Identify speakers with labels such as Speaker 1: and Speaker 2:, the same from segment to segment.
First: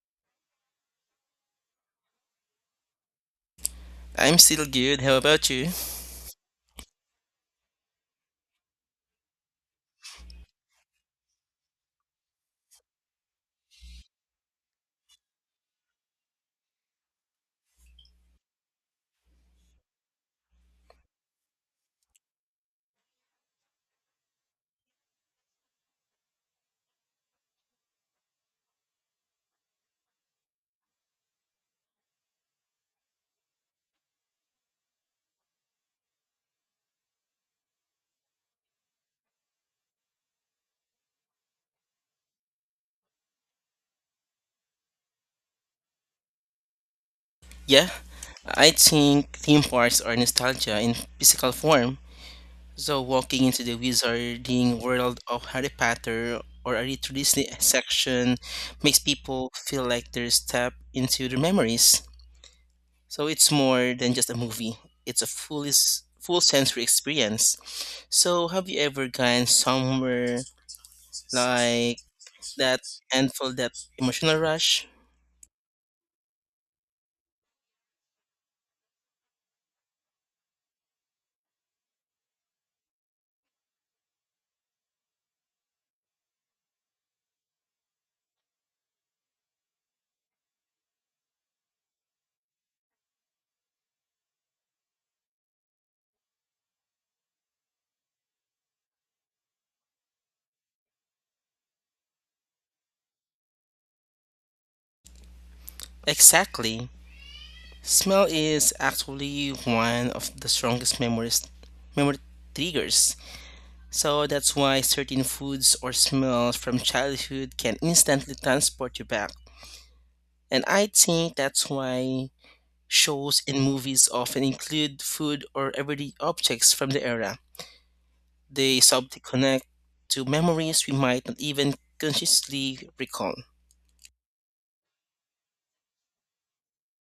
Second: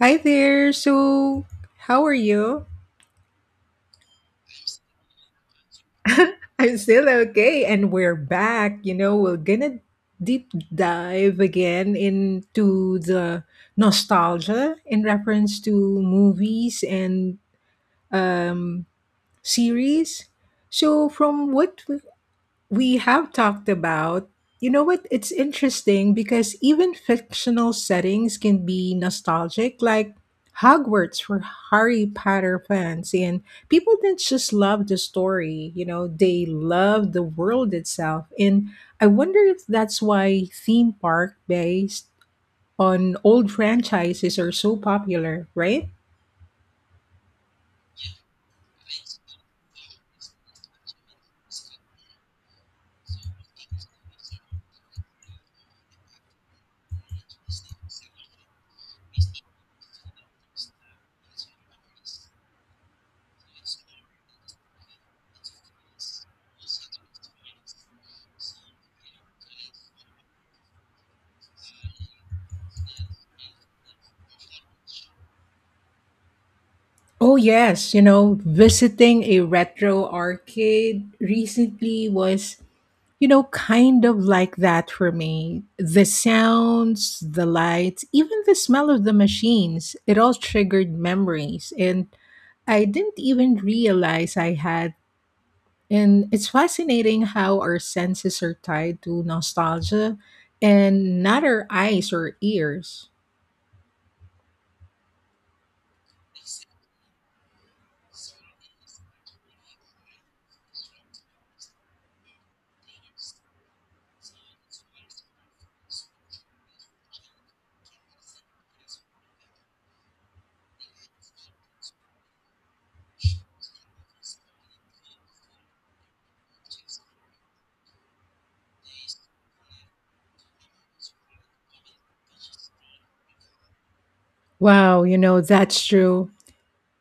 Speaker 1: Hi there. So, how are you?
Speaker 2: I'm still good. How about you?
Speaker 1: I'm still okay, and we're back. You know, we're gonna deep dive again into the nostalgia in reference to movies and um, series. So, from what we have talked about, you know what, it's interesting because even fictional settings can be nostalgic, like Hogwarts for Harry Potter fans. And people didn't just love the story, you know, they loved the world itself. And I wonder if that's why theme park based on old franchises are so popular, right?
Speaker 2: Yeah, I think theme parks are nostalgia in physical form. So walking into the wizarding world of Harry Potter or a retro Disney section makes people feel like they're stepped into their memories. So it's more than just a movie. It's a full sensory experience. So have you ever gone somewhere like that and felt that emotional rush?
Speaker 1: Oh, yes. You know, visiting a retro arcade recently was, you know, kind of like that for me. The sounds, the lights, even the smell of the machines, it all triggered memories. And I didn't even realize I had. And it's fascinating how our senses are tied to nostalgia, and not our eyes or ears.
Speaker 2: Exactly. Smell is actually one of the strongest memories memory triggers. So that's why certain foods or smells from childhood can instantly transport you back. And I think that's why shows and movies often include food or everyday objects from the era. They subtly connect to memories we might not even consciously recall.
Speaker 1: Wow, you know, that's true.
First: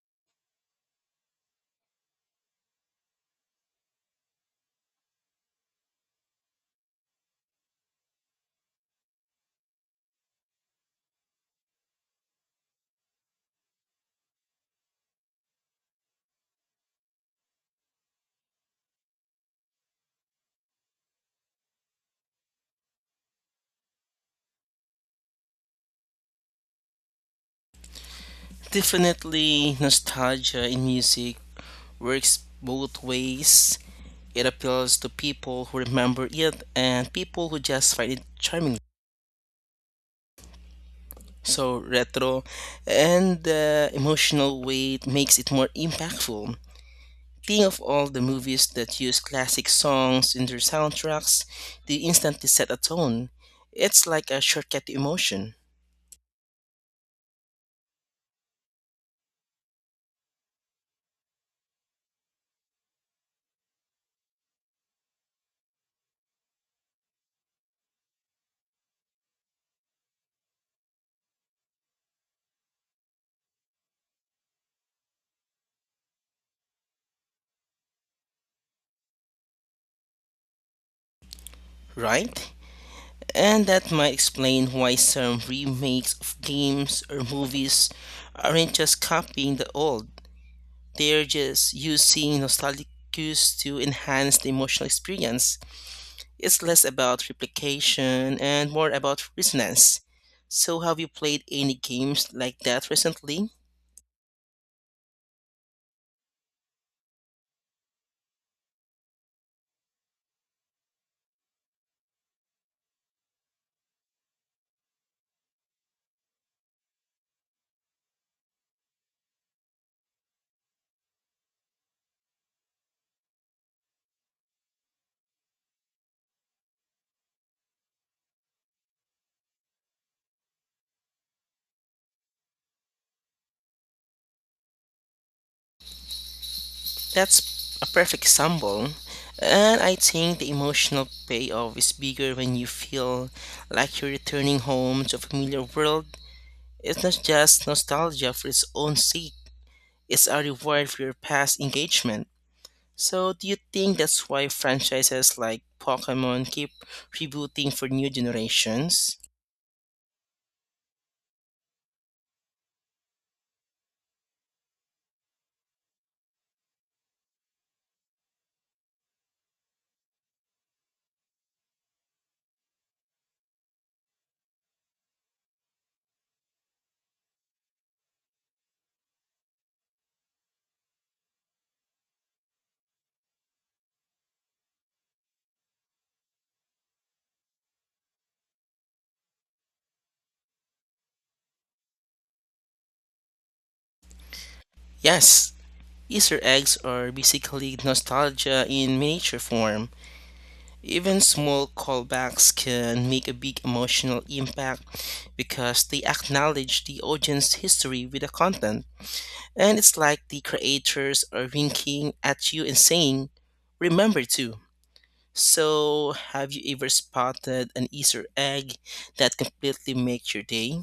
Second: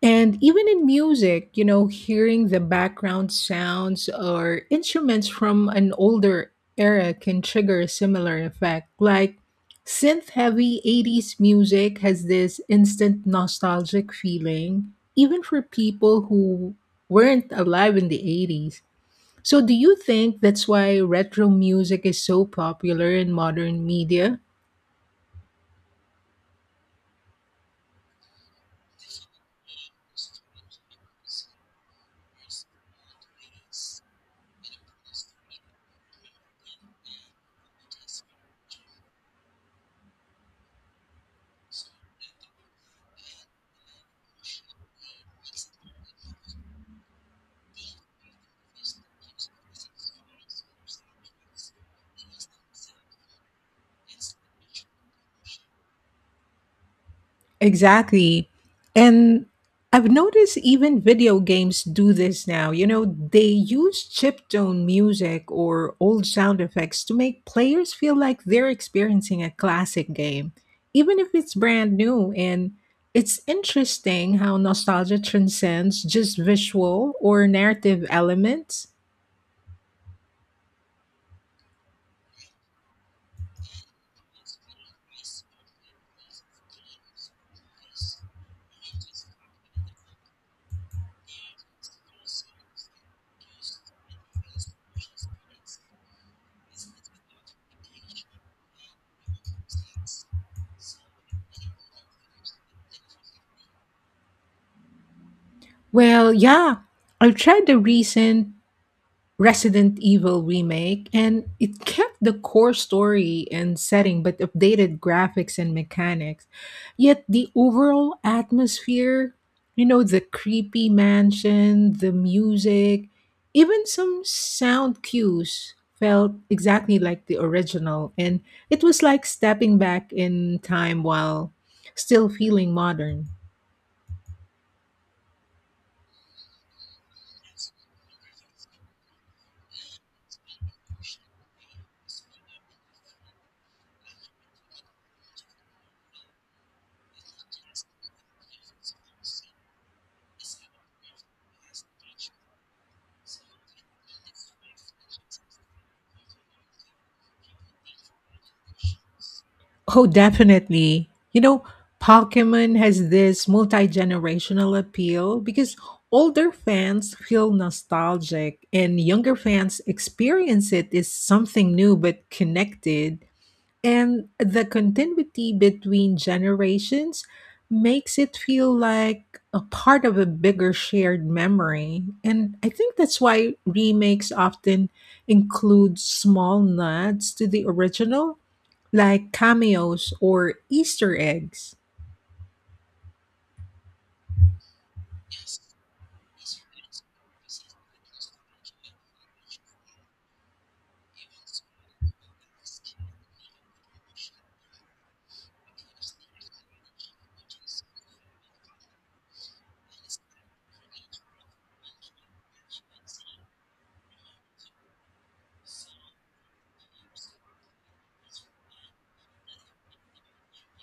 Speaker 1: And even in music, you know, hearing the background sounds or instruments from an older era can trigger a similar effect. Like synth heavy 80s music has this instant nostalgic feeling, even for people who weren't alive in the 80s. So, do you think that's why retro music is so popular in modern media?
Speaker 2: Definitely nostalgia in music works both ways. It appeals to people who remember it and people who just find it charming. So retro and the emotional weight makes it more impactful. Think of all the movies that use classic songs in their soundtracks, they instantly set a tone. It's like a shortcut to emotion,
Speaker 1: Exactly. And I've noticed even video games do this now. You know, they use chiptune music or old sound effects to make players feel like they're experiencing a classic game, even if it's brand new. And it's interesting how nostalgia transcends just visual or narrative elements.
Speaker 2: right? And that might explain why some remakes of games or movies aren't just copying the old. They're just using nostalgic cues to enhance the emotional experience. It's less about replication and more about resonance. So, have you played any games like that recently?
Speaker 1: Well, yeah, I've tried the recent Resident Evil remake, and it kept the core story and setting but updated graphics and mechanics. Yet the overall atmosphere, you know, the creepy mansion, the music, even some sound cues felt exactly like the original, and it was like stepping back in time while still feeling modern.
Speaker 2: That's a perfect example. And I think the emotional payoff is bigger when you feel like you're returning home to a familiar world. It's not just nostalgia for its own sake, it's a reward for your past engagement. So, do you think that's why franchises like Pokemon keep rebooting for new generations?
Speaker 1: Oh, definitely. You know, Pokemon has this multi generational appeal because older fans feel nostalgic and younger fans experience it as something new but connected. And the continuity between generations makes it feel like a part of a bigger shared memory. And I think that's why remakes often include small nods to the original, like cameos or Easter eggs.
Speaker 2: Yes, Easter eggs are basically nostalgia in miniature form. Even small callbacks can make a big emotional impact because they acknowledge the audience's history with the content. And it's like the creators are winking at you and saying, Remember too. So, have you ever spotted an Easter egg that completely makes your day?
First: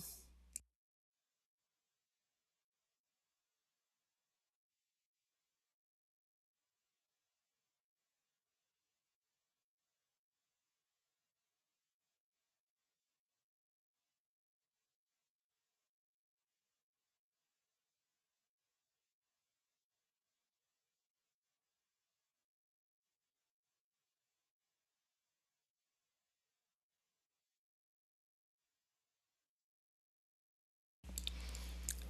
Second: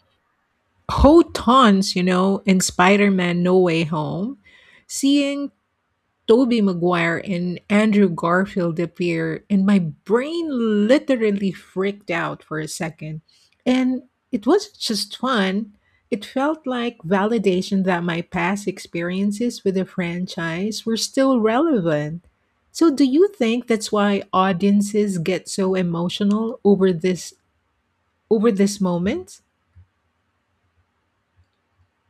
Speaker 1: Whole tons, you know, in Spider Man No Way Home. Seeing Toby Maguire and Andrew Garfield appear, and my brain literally freaked out for a second. And it wasn't just fun, it felt like validation that my past experiences with the franchise were still relevant. So do you think that's why audiences get so emotional over this moment?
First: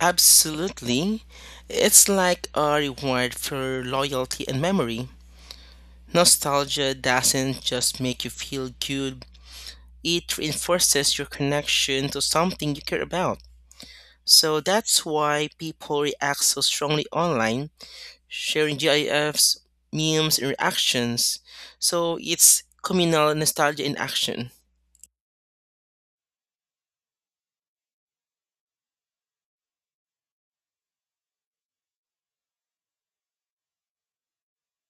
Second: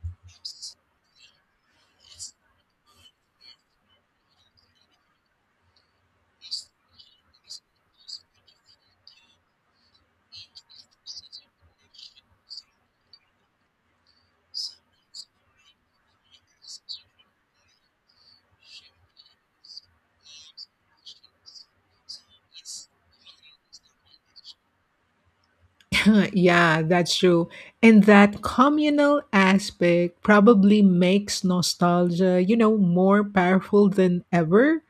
Speaker 2: Absolutely. It's like a reward for loyalty and memory. Nostalgia doesn't just make you feel good, it reinforces your connection to something you care about. So that's why people react so strongly online, sharing GIFs, memes, and reactions. So it's communal nostalgia in action.
Speaker 1: Yeah, that's true. And that communal aspect probably makes nostalgia, you know, more powerful than ever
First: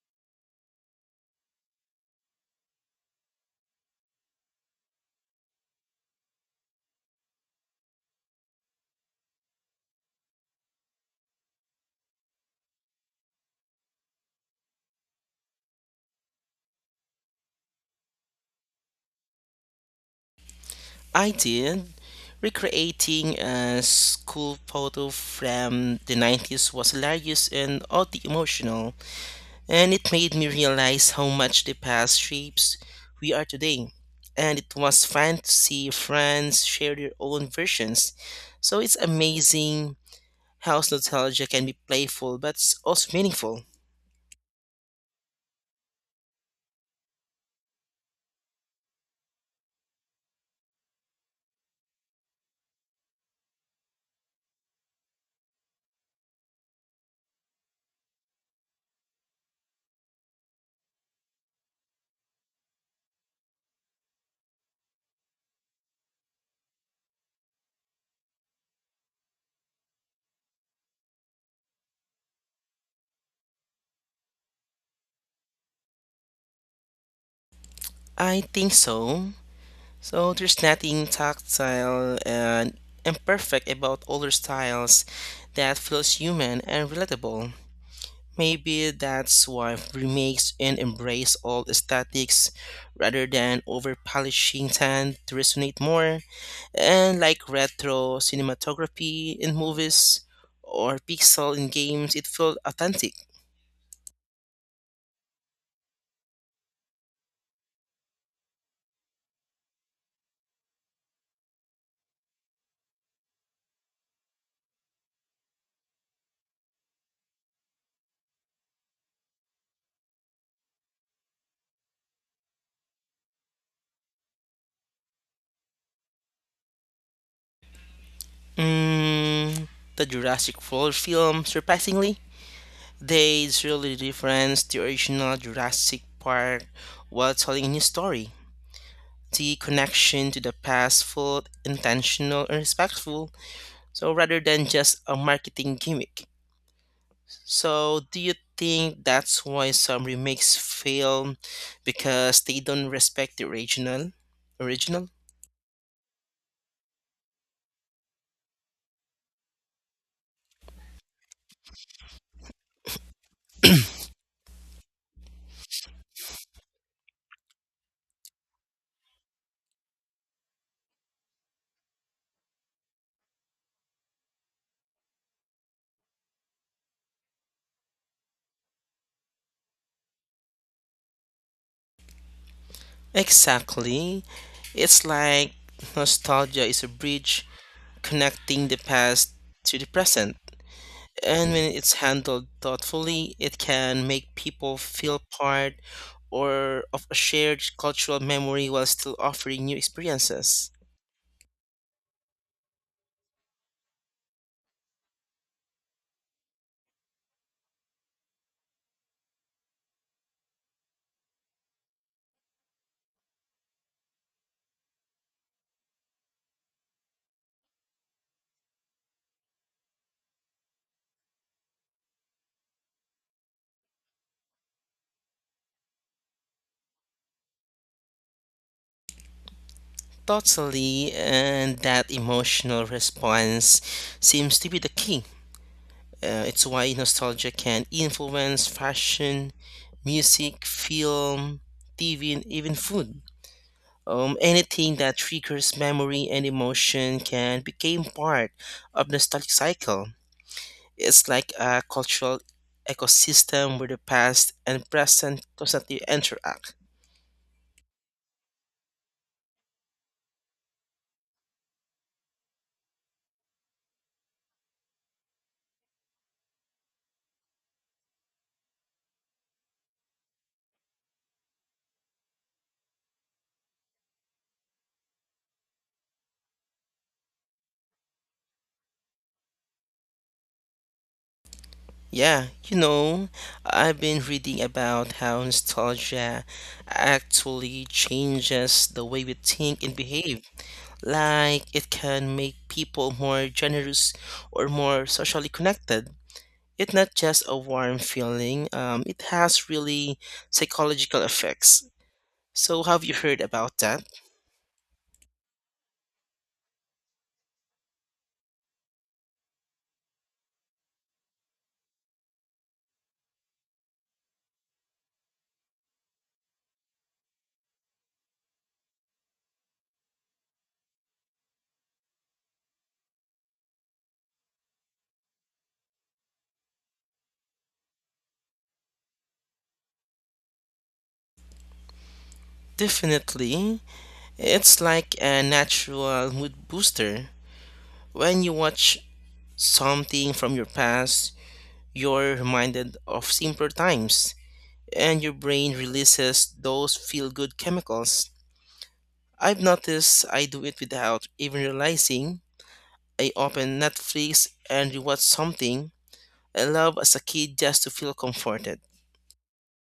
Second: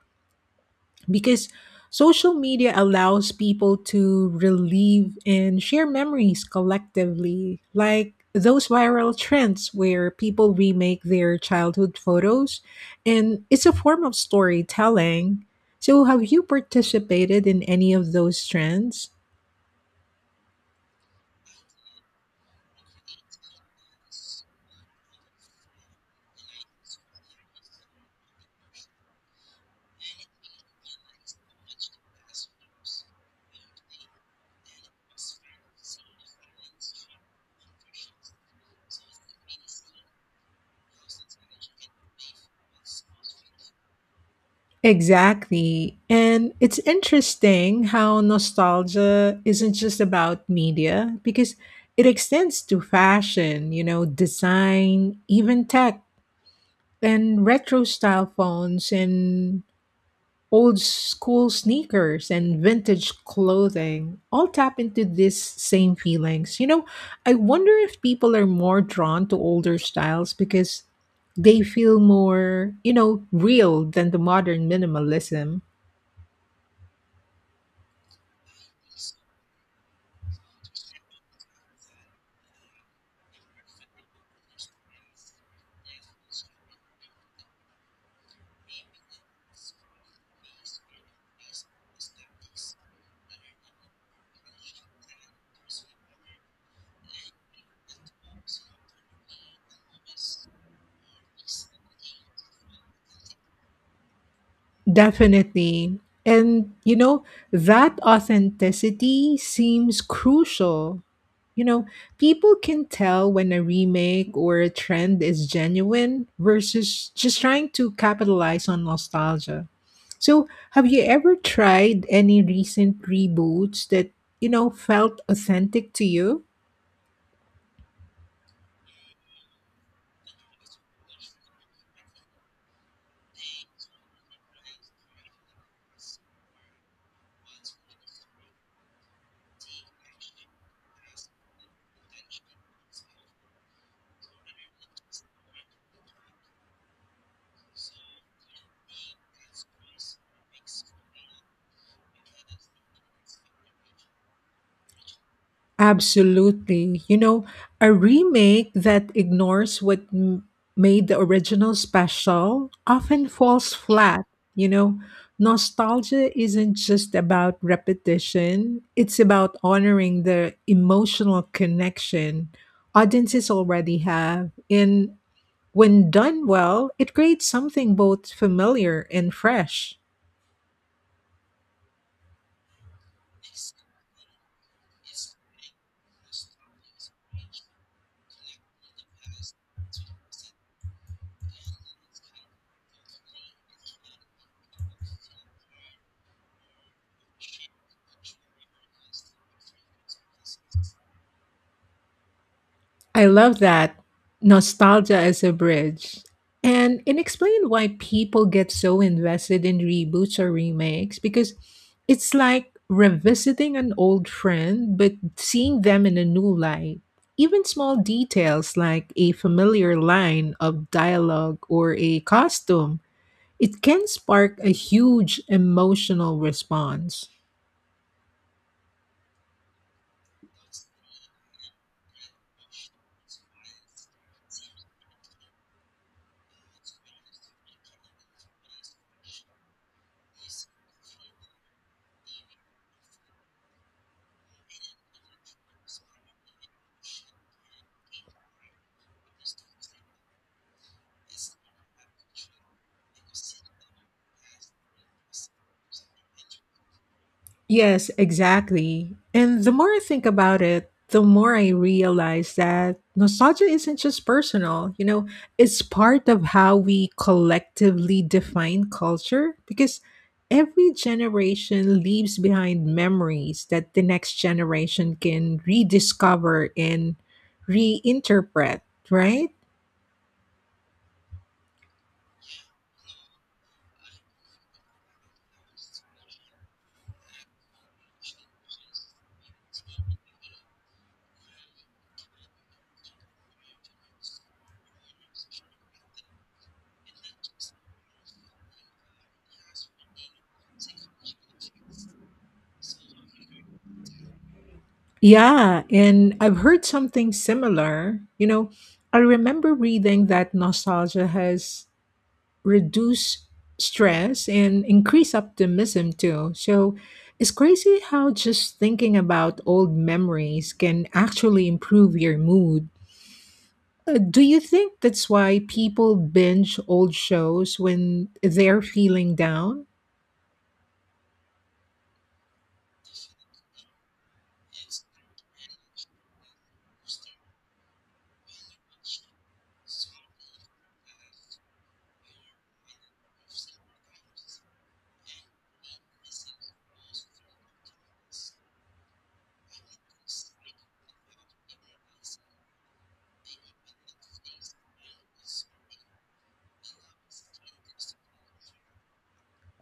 Speaker 1: because social media allows people to relive and share memories collectively, like those viral trends where people remake their childhood photos. And it's a form of storytelling. So, have you participated in any of those trends?
Speaker 2: I did. Recreating a school photo from the 90s was hilarious and oddly emotional, and it made me realize how much the past shapes we are today. And it was fun to see friends share their own versions. So it's amazing how nostalgia can be playful but also meaningful.
Speaker 1: Exactly. And it's interesting how nostalgia isn't just about media because it extends to fashion, you know, design, even tech, and retro style phones, and old school sneakers, and vintage clothing all tap into these same feelings. You know, I wonder if people are more drawn to older styles because they feel more, you know, real than the modern minimalism.
Speaker 2: I think so. So there's nothing tactile and imperfect about older styles that feels human and relatable. Maybe that's why remakes and embrace old aesthetics rather than over polishing tend to resonate more. And like retro cinematography in movies or pixel in games, it felt authentic.
Speaker 1: Definitely. And, you know, that authenticity seems crucial. You know, people can tell when a remake or a trend is genuine versus just trying to capitalize on nostalgia. So, have you ever tried any recent reboots that, you know, felt authentic to you?
Speaker 2: Mm, the Jurassic World film, surprisingly, they really reference the original Jurassic Park while telling a new story. The connection to the past felt intentional and respectful, so rather than just a marketing gimmick. So, do you think that's why some remakes fail because they don't respect the original?
Speaker 1: Absolutely. You know, a remake that ignores made the original special often falls flat. You know, nostalgia isn't just about repetition, it's about honoring the emotional connection audiences already have. And when done well, it creates something both familiar and fresh.
Speaker 2: Exactly. It's like nostalgia is a bridge connecting the past to the present. And when it's handled thoughtfully, it can make people feel part or of a shared cultural memory while still offering new experiences.
Speaker 1: I love that, nostalgia as a bridge. And it explained why people get so invested in reboots or remakes because it's like revisiting an old friend but seeing them in a new light. Even small details like a familiar line of dialogue or a costume, it can spark a huge emotional response.
Speaker 2: Totally, and that emotional response seems to be the key. It's why nostalgia can influence fashion, music, film, TV, and even food. Anything that triggers memory and emotion can become part of nostalgic cycle. It's like a cultural ecosystem where the past and present constantly interact.
Speaker 1: Yes, exactly. And the more I think about it, the more I realize that nostalgia isn't just personal, you know, it's part of how we collectively define culture because every generation leaves behind memories that the next generation can rediscover and reinterpret, right?
Speaker 2: Yeah, you know, I've been reading about how nostalgia actually changes the way we think and behave. Like, it can make people more generous or more socially connected. It's not just a warm feeling, it has really psychological effects. So, have you heard about that?
Speaker 1: Yeah, and I've heard something similar. You know, I remember reading that nostalgia has reduce stress and increase optimism too. So it's crazy how just thinking about old memories can actually improve your mood. But do you think that's why people binge old shows when they're feeling down?
Speaker 2: Definitely. It's like a natural mood booster. When you watch something from your past, you're reminded of simpler times, and your brain releases those feel good chemicals. I've noticed I do it without even realizing. I open Netflix and rewatch something I love as a kid just to feel comforted.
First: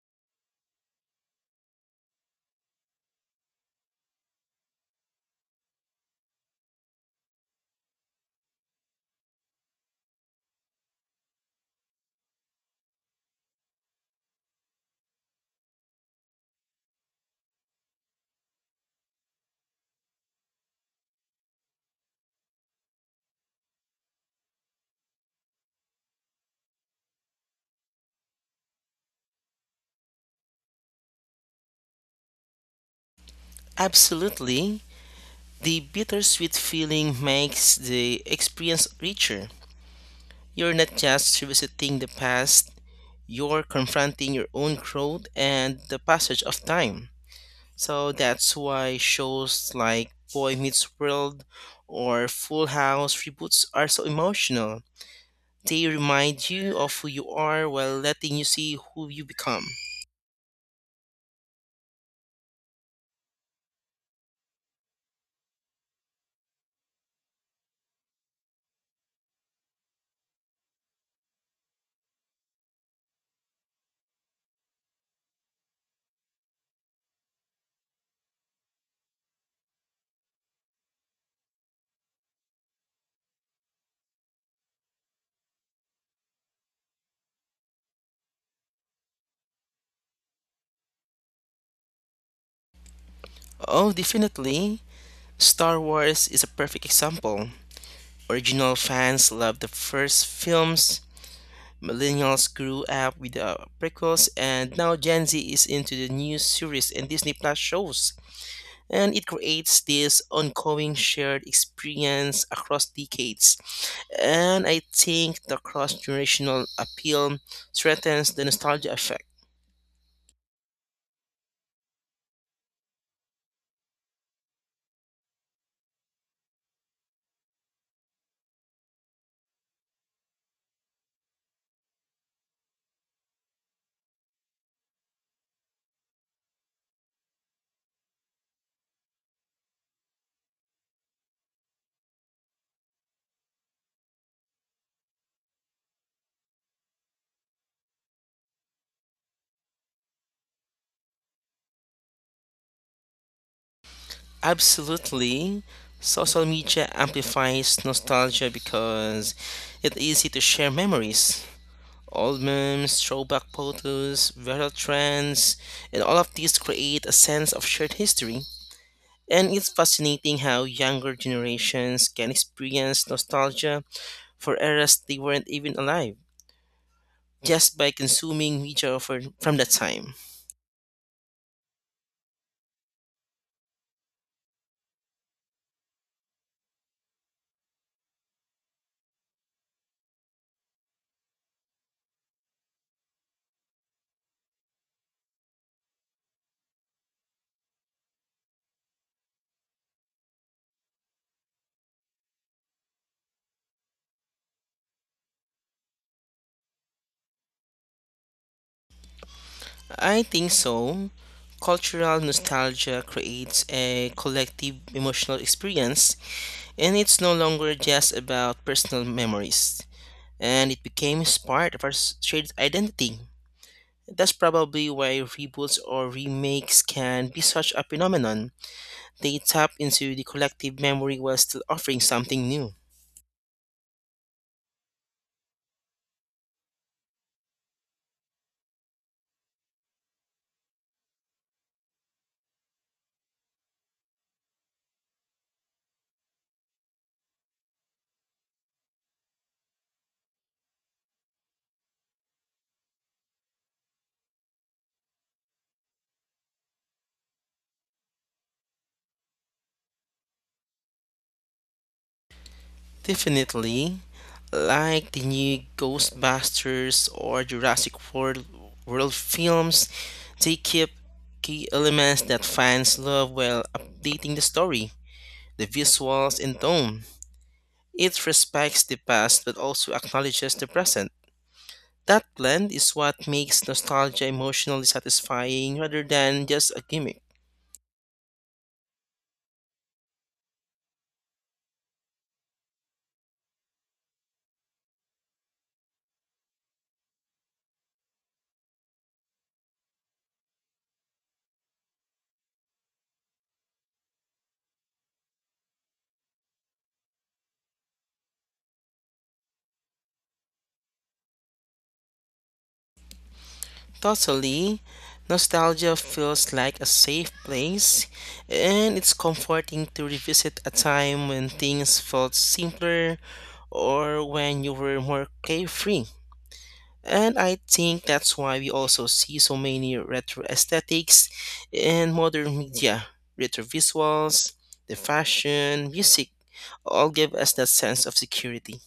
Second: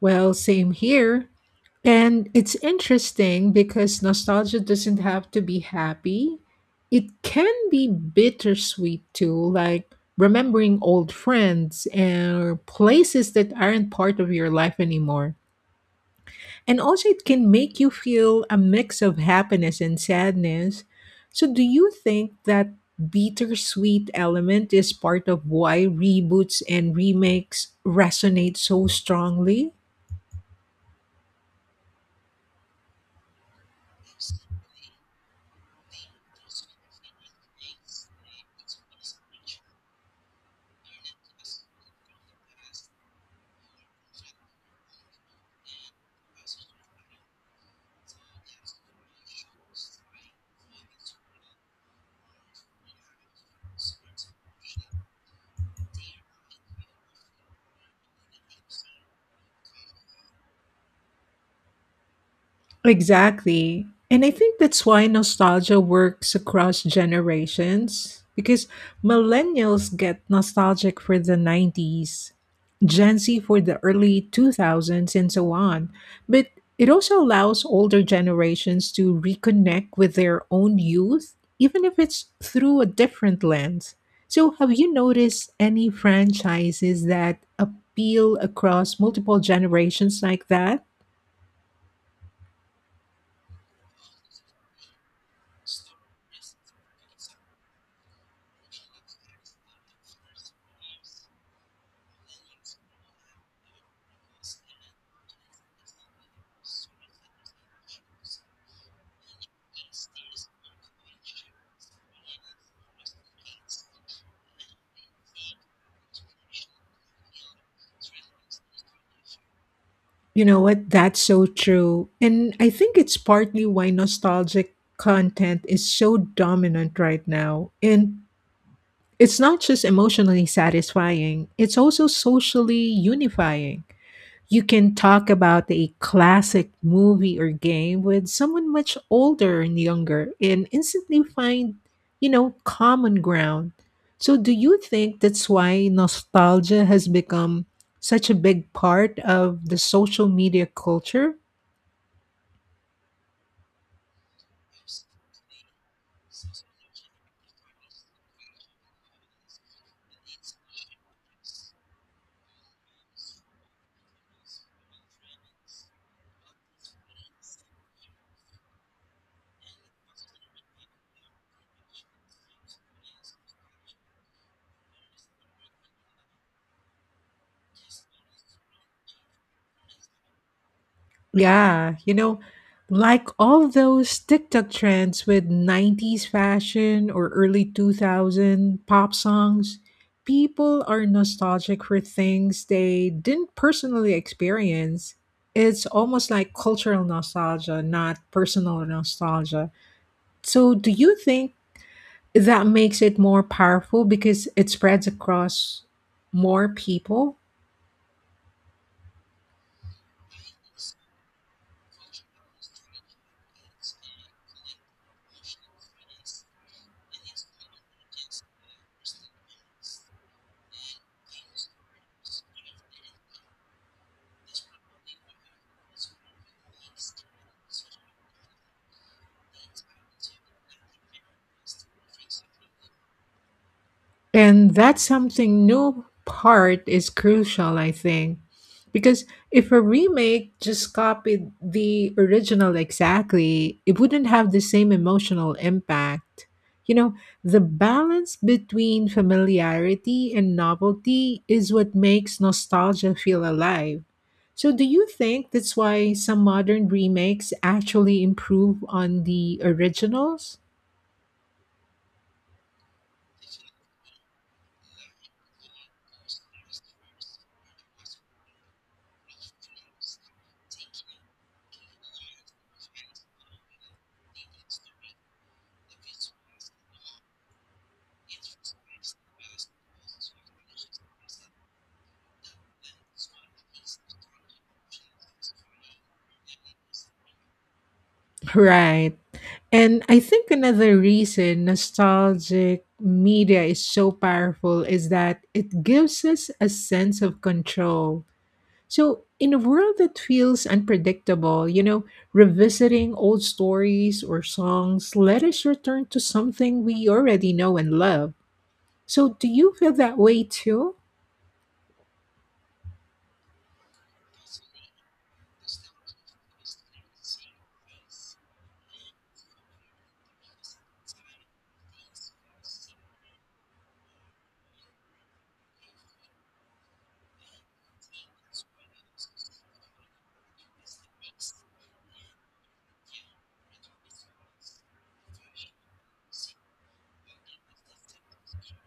Speaker 1: Well, same here. And it's interesting because nostalgia doesn't have to be happy. It can be bittersweet too, like remembering old friends and places that aren't part of your life anymore. And also, it can make you feel a mix of happiness and sadness. So, do you think that bittersweet element is part of why reboots and remakes resonate so strongly?
Speaker 2: Absolutely, the bittersweet feeling makes the experience richer. You're not just revisiting the past, you're confronting your own growth and the passage of time. So that's why shows like Boy Meets World or Full House reboots are so emotional. They remind you of who you are while letting you see who you become.
Speaker 1: Exactly. And I think that's why nostalgia works across generations because millennials get nostalgic for the 90s, Gen Z for the early 2000s, and so on. But it also allows older generations to reconnect with their own youth, even if it's through a different lens. So, have you noticed any franchises that appeal across multiple generations like that?
Speaker 2: Oh, definitely. Star Wars is a perfect example. Original fans love the first films, Millennials grew up with the prequels, and now Gen Z is into the new series and Disney Plus shows. And it creates this ongoing shared experience across decades. And I think the cross generational appeal threatens the nostalgia effect.
Speaker 1: You know what? That's so true. And I think it's partly why nostalgic content is so dominant right now. And it's not just emotionally satisfying, it's also socially unifying. You can talk about a classic movie or game with someone much older and younger and instantly find, you know, common ground. So, do you think that's why nostalgia has become such a big part of the social media culture?
Speaker 2: Absolutely. Social media amplifies nostalgia because it's easy to share memories, Old memes, throwback photos, viral trends, and all of these create a sense of shared history. And it's fascinating how younger generations can experience nostalgia for eras they weren't even alive just by consuming media for, from that time.
Speaker 1: Yeah, you know, like all those TikTok trends with 90s fashion or early 2000 pop songs, people are nostalgic for things they didn't personally experience. It's almost like cultural nostalgia, not personal nostalgia. So, do you think that makes it more powerful because it spreads across more people?
Speaker 2: I think so. Cultural nostalgia creates a collective emotional experience, and it's no longer just about personal memories, and it became part of our shared identity. That's probably why reboots or remakes can be such a phenomenon. They tap into the collective memory while still offering something new.
Speaker 1: And that's something new part is crucial, I think. Because if a remake just copied the original exactly, it wouldn't have the same emotional impact. You know, the balance between familiarity and novelty is what makes nostalgia feel alive. So, do you think that's why some modern remakes actually improve on the originals?
Speaker 2: Definitely, like the new Ghostbusters or Jurassic World films, they keep key elements that fans love while updating the story, the visuals, and tone. It respects the past but also acknowledges the present. That blend is what makes nostalgia emotionally satisfying rather than just a gimmick.
Speaker 1: Right. And I think another reason nostalgic media is so powerful is that it gives us a sense of control. So, in a world that feels unpredictable, you know, revisiting old stories or songs let us return to something we already know and love. So, do you feel that way too?
Speaker 2: Totally, nostalgia feels like a safe place, and it's comforting to revisit a time when things felt simpler or when you were more carefree. And I think that's why we also see so many retro aesthetics in modern media. Retro visuals, the fashion, music all give us that sense of security.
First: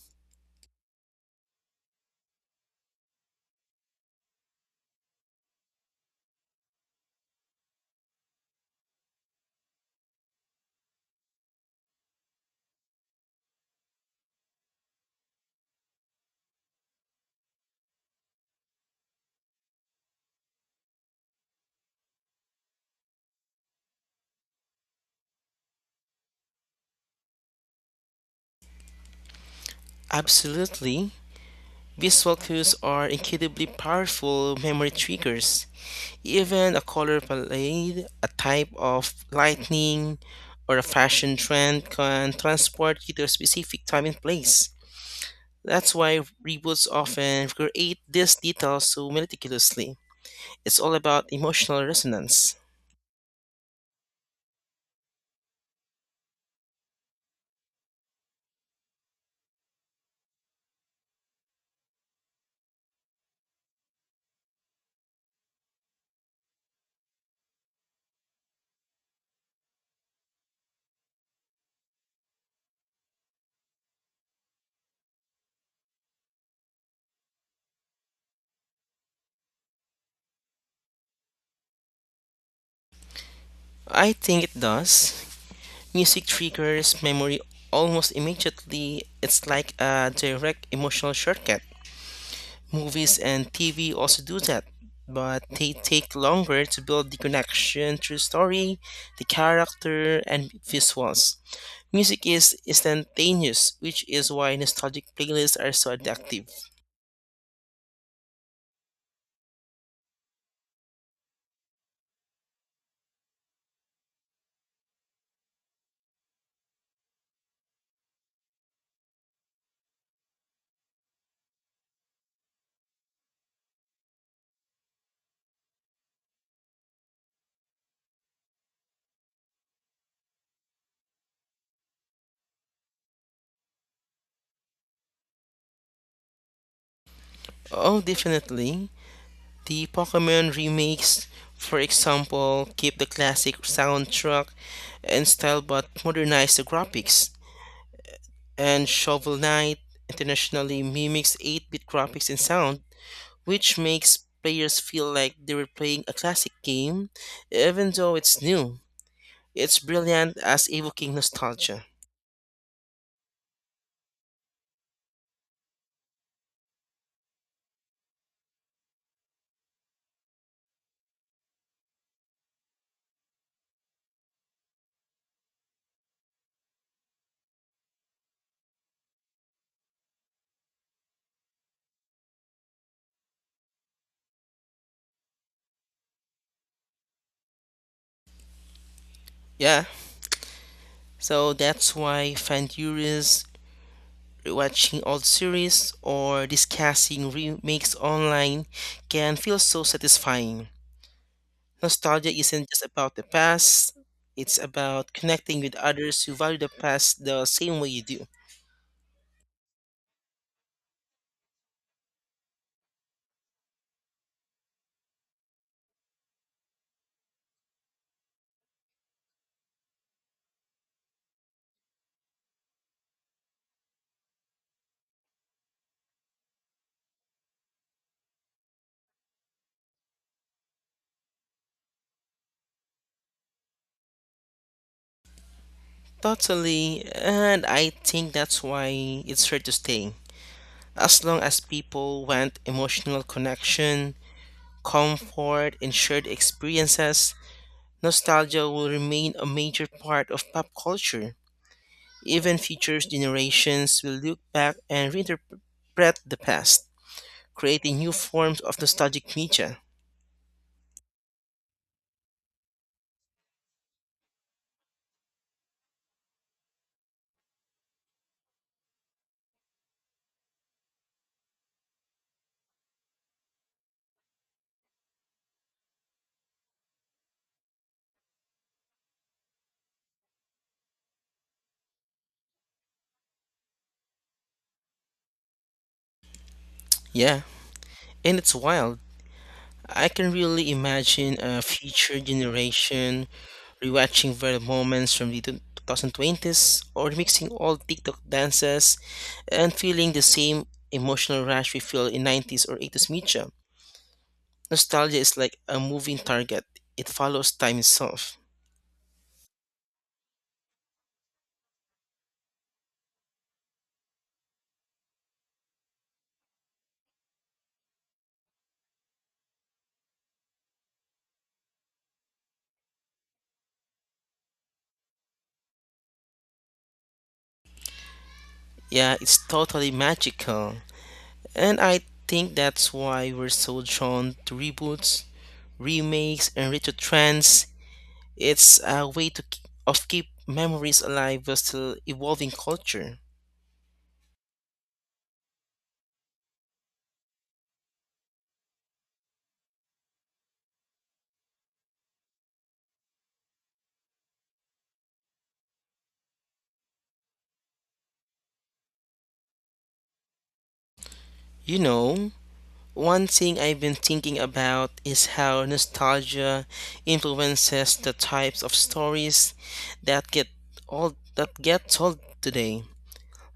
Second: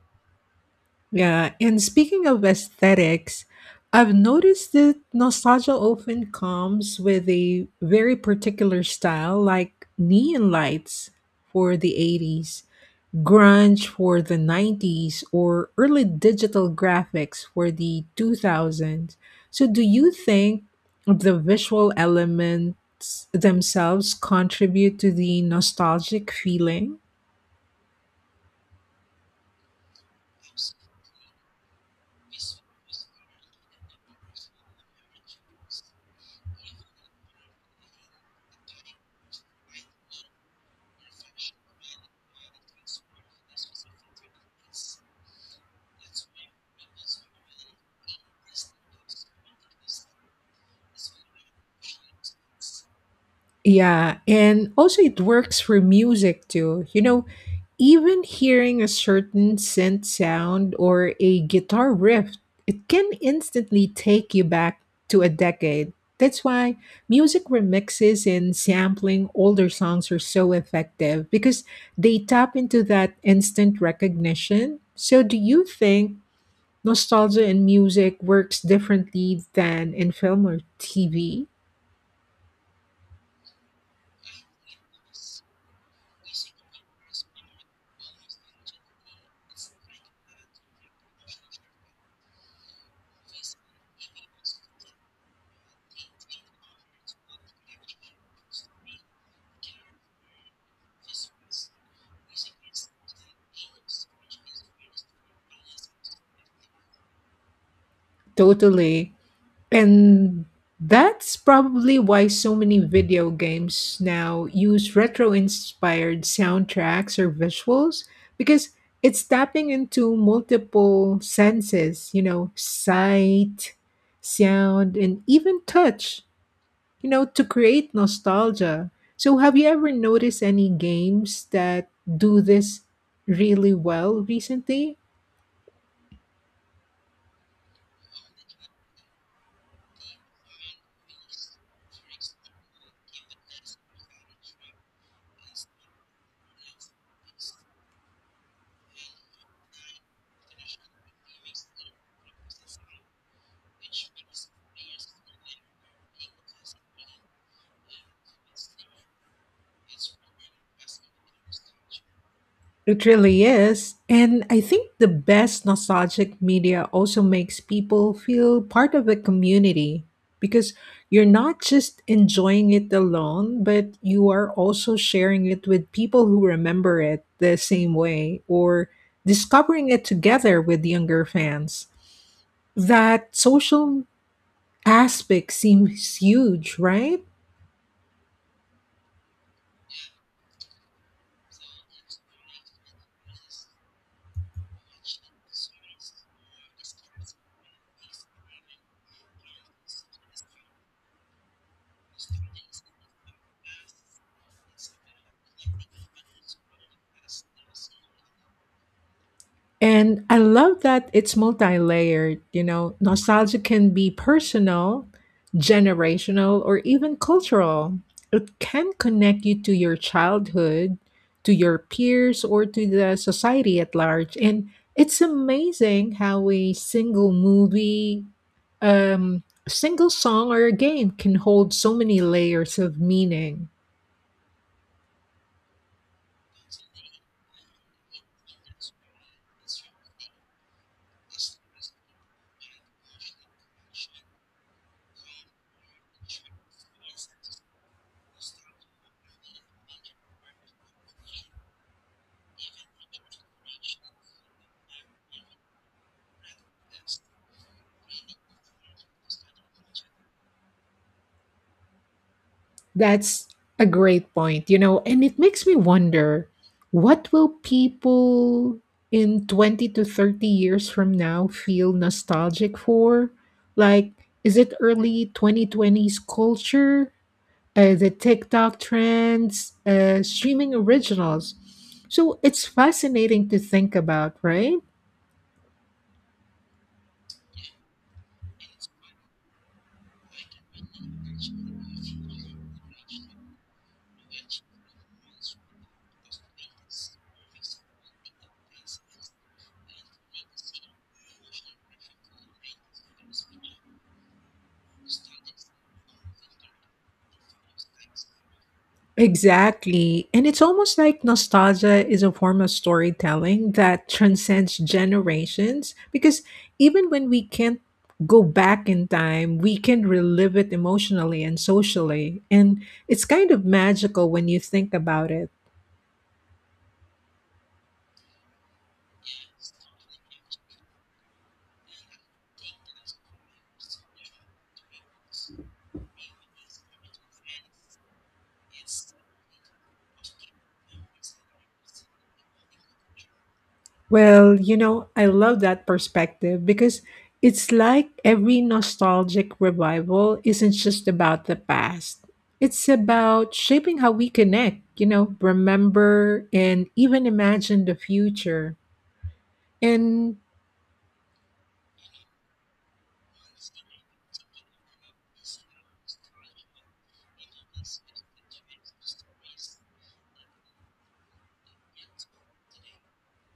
Speaker 1: Yeah, and speaking of aesthetics, I've noticed that nostalgia often comes with a very particular style, like neon lights for the 80s, grunge for the 90s, or early digital graphics for the 2000s. So, do you think the visual elements themselves contribute to the nostalgic feeling?
Speaker 2: Absolutely. Visual cues are incredibly powerful memory triggers. Even a color palette, a type of lightning, or a fashion trend can transport you to a specific time and place. That's why reboots often create these details so meticulously. It's all about emotional resonance.
Speaker 1: Yeah, and also it works for music too. You know, even hearing a certain synth sound or a guitar riff, it can instantly take you back to a decade. That's why music remixes and sampling older songs are so effective because they tap into that instant recognition. So, do you think nostalgia in music works differently than in film or TV?
Speaker 2: I think it does. Music triggers memory almost immediately. It's like a direct emotional shortcut. Movies and TV also do that, but they take longer to build the connection through story, the character, and visuals. Music is instantaneous, which is why nostalgic playlists are so addictive.
Speaker 1: Totally. And that's probably why so many video games now use retro inspired soundtracks or visuals because it's tapping into multiple senses, you know, sight, sound, and even touch, you know, to create nostalgia. So, have you ever noticed any games that do this really well recently?
Speaker 2: Oh, definitely. The Pokemon remakes, for example, keep the classic soundtrack and style but modernize the graphics. And Shovel Knight internationally mimics 8 bit graphics and sound, which makes players feel like they were playing a classic game, even though it's new. It's brilliant as evoking nostalgia.
Speaker 1: It really is. And I think the best nostalgic media also makes people feel part of a community because you're not just enjoying it alone, but you are also sharing it with people who remember it the same way or discovering it together with younger fans. That social aspect seems huge, right?
Speaker 2: Yeah, so that's why fan theories, rewatching old series, or discussing remakes online can feel so satisfying. Nostalgia isn't just about the past, it's about connecting with others who value the past the same way you do.
Speaker 1: And I love that it's multi layered. You know, nostalgia can be personal, generational, or even cultural. It can connect you to your childhood, to your peers, or to the society at large. And it's amazing how a single movie, single song, or a game can hold so many layers of meaning.
Speaker 2: Totally, and I think that's why it's here to stay. As long as people want emotional connection, comfort, and shared experiences, nostalgia will remain a major part of pop culture. Even future generations will look back and reinterpret the past, creating new forms of nostalgic media.
Speaker 1: That's a great point, you know, and it makes me wonder, what will people in 20 to 30 years from now feel nostalgic for? Like, is it early 2020s culture, the TikTok trends, streaming originals? So it's fascinating to think about, right?
Speaker 2: Yeah, and it's wild. I can really imagine a future generation rewatching viral moments from the 2020s or mixing old TikTok dances and feeling the same emotional rush we feel in 90s or 80s media. Nostalgia is like a moving target. It follows time itself.
Speaker 1: Exactly. And it's almost like nostalgia is a form of storytelling that transcends generations because even when we can't go back in time, we can relive it emotionally and socially. And it's kind of magical when you think about it.
Speaker 2: Yeah, it's totally magical. And I think that's why we're so drawn to reboots, remakes, and retro trends. It's a way to k- of keep memories alive while still evolving culture.
Speaker 1: Well, you know, I love that perspective because it's like every nostalgic revival isn't just about the past. It's about shaping how we connect, you know, remember and even imagine the future. And
Speaker 2: You know, one thing I've been thinking about is how nostalgia influences the types of stories that get that get told today.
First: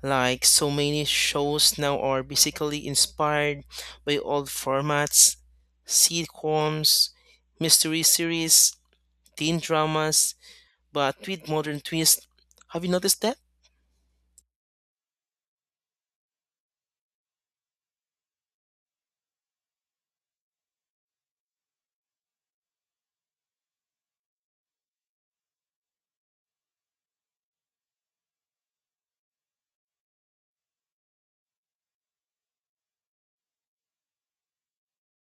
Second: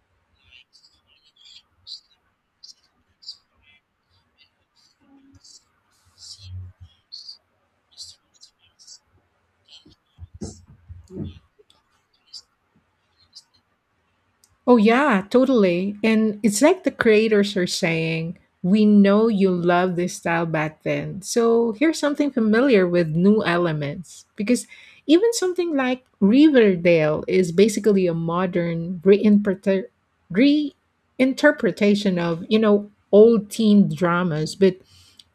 Speaker 2: Like so many shows now are basically inspired by old formats, sitcoms, mystery series, teen dramas, but with modern twists. Have you noticed that?
Speaker 1: oh, yeah, totally. And it's like the creators are saying, we know you loved this style back then. So here's something familiar with new elements. Because even something like Riverdale is basically a modern reinterpretation of, you know, old teen dramas, but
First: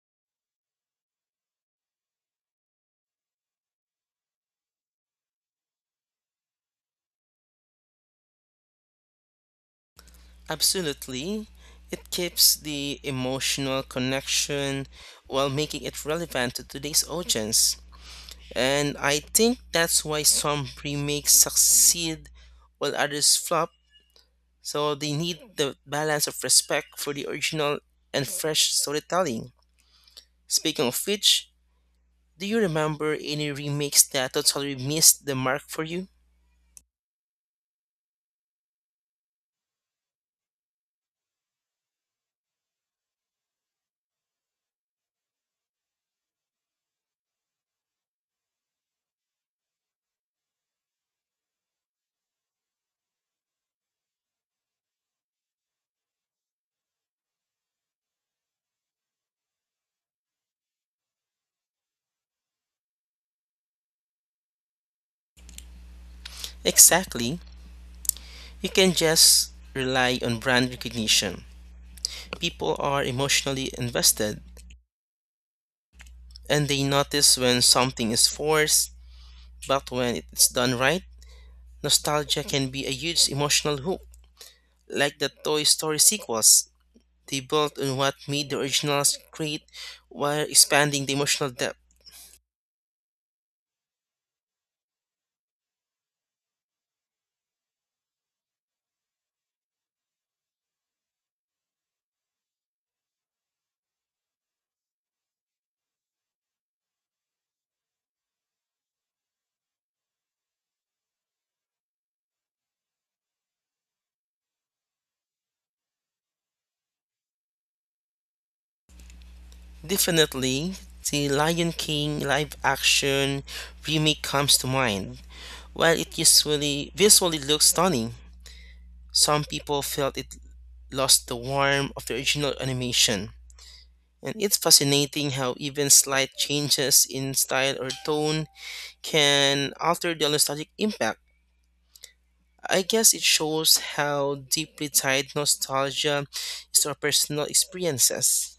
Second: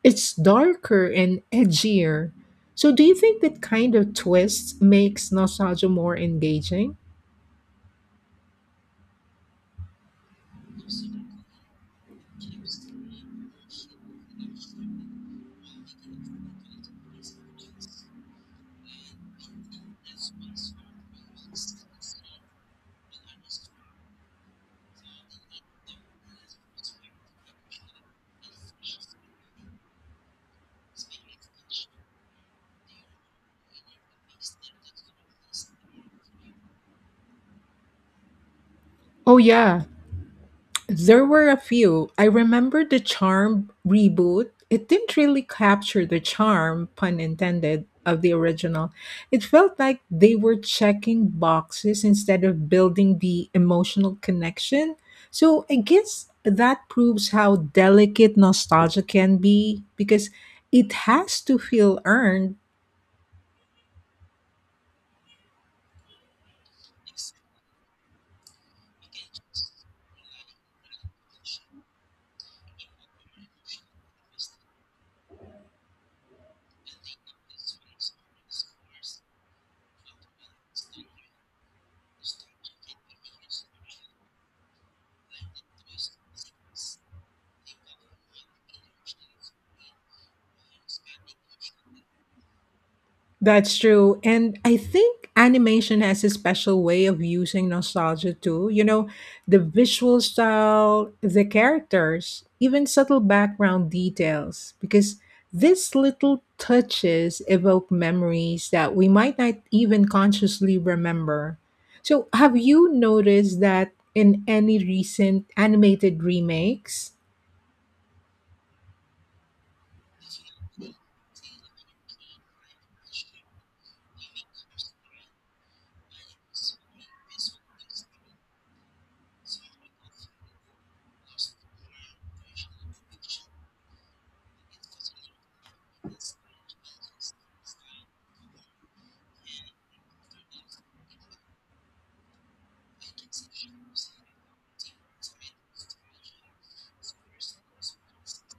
Speaker 1: it's darker and edgier. So do you think that kind of twist makes nostalgia more engaging?
Speaker 2: Absolutely. It keeps the emotional connection while making it relevant to today's audience. And I think that's why some remakes succeed while others flop. So they need the balance of respect for the original and fresh storytelling. Speaking of which, do you remember any remakes that totally missed the mark for you?
Speaker 1: Oh, yeah. There were a few. I remember the Charm reboot. It didn't really capture the charm, pun intended, of the original. It felt like they were checking boxes instead of building the emotional connection. So I guess that proves how delicate nostalgia can be because it has to feel earned.
Speaker 2: Exactly. You can just rely on brand recognition. People are emotionally invested and they notice when something is forced, but when it's done right, nostalgia can be a huge emotional hook. Like the Toy Story sequels, they built on what made the originals great while expanding the emotional depth.
Speaker 1: That's true. And I think animation has a special way of using nostalgia too. You know, the visual style, the characters, even subtle background details, because these little touches evoke memories that we might not even consciously remember. So, have you noticed that in any recent animated remakes?
Speaker 2: Definitely, the Lion King live action remake comes to mind. While it usually visually looks stunning, some people felt it lost the warmth of the original animation. And it's fascinating how even slight changes in style or tone can alter the nostalgic impact. I guess it shows how deeply tied nostalgia is to our personal experiences.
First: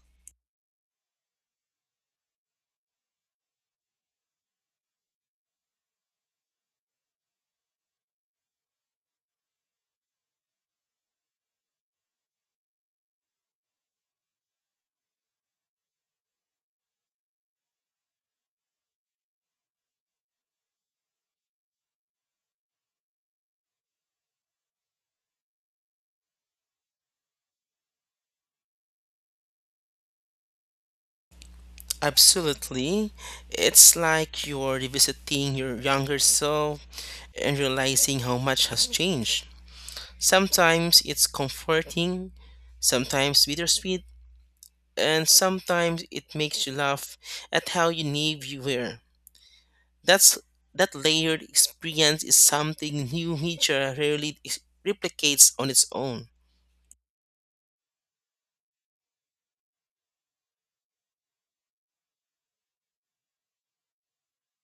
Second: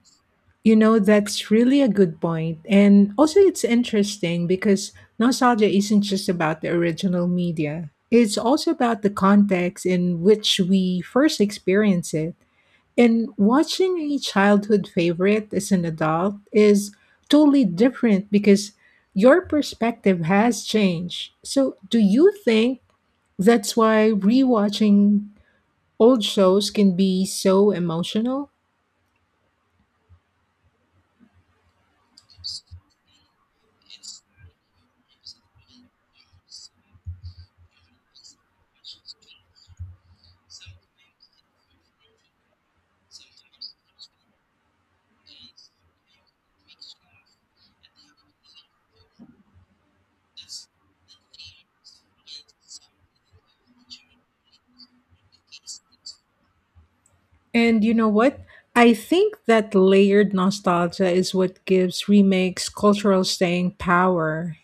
Speaker 1: You know, that's really a good point. And also, it's interesting because nostalgia isn't just about the original media, it's also about the context in which we first experience it. And watching a childhood favorite as an adult is totally different because your perspective has changed. So, do you think that's why rewatching old shows can be so emotional?
Speaker 2: Absolutely. It's like you're revisiting your younger self and realizing how much has changed. Sometimes it's comforting, sometimes bittersweet, and sometimes it makes you laugh at how naive you were. That's that layered experience is something new media rarely replicates on its own.
Speaker 1: And you know what? I think that layered nostalgia is what gives remakes cultural staying power.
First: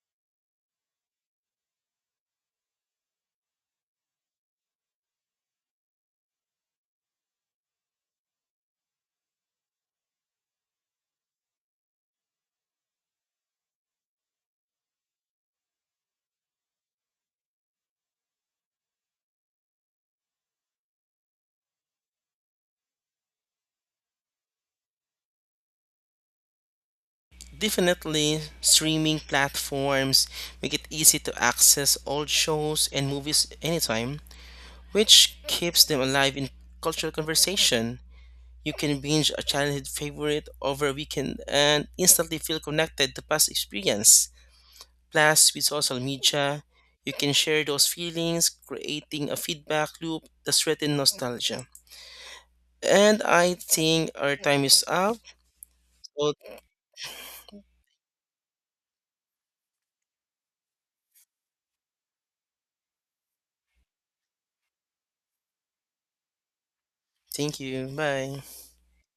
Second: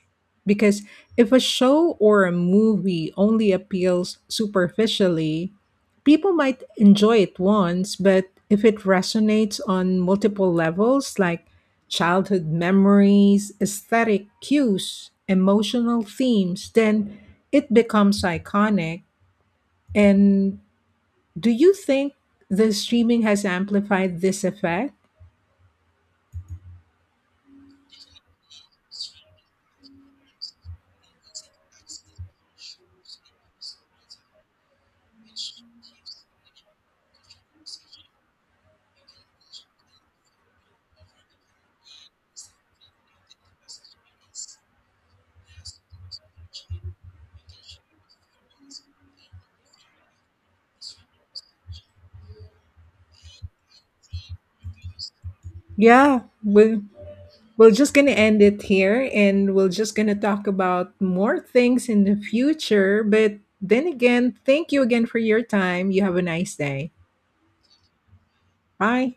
Speaker 1: Because if a show or a movie only appeals superficially, people might enjoy it once, but if it resonates on multiple levels, like childhood memories, aesthetic cues, emotional themes, then it becomes iconic, and do you think the streaming has amplified this effect?
Speaker 2: Definitely, streaming platforms make it easy to access old shows and movies anytime, which keeps them alive in cultural conversation. You can binge a childhood favorite over a weekend and instantly feel connected to past experience. Plus, with social media, you can share those feelings, creating a feedback loop that's threatens nostalgia. And I think our time is up.
Speaker 1: Yeah,
Speaker 2: So,
Speaker 1: we're just going to end it here and we're just going to talk about more things in the future. But then again, thank you again for your time. You have a nice day.
Speaker 2: thank you. Bye.
Speaker 1: Bye.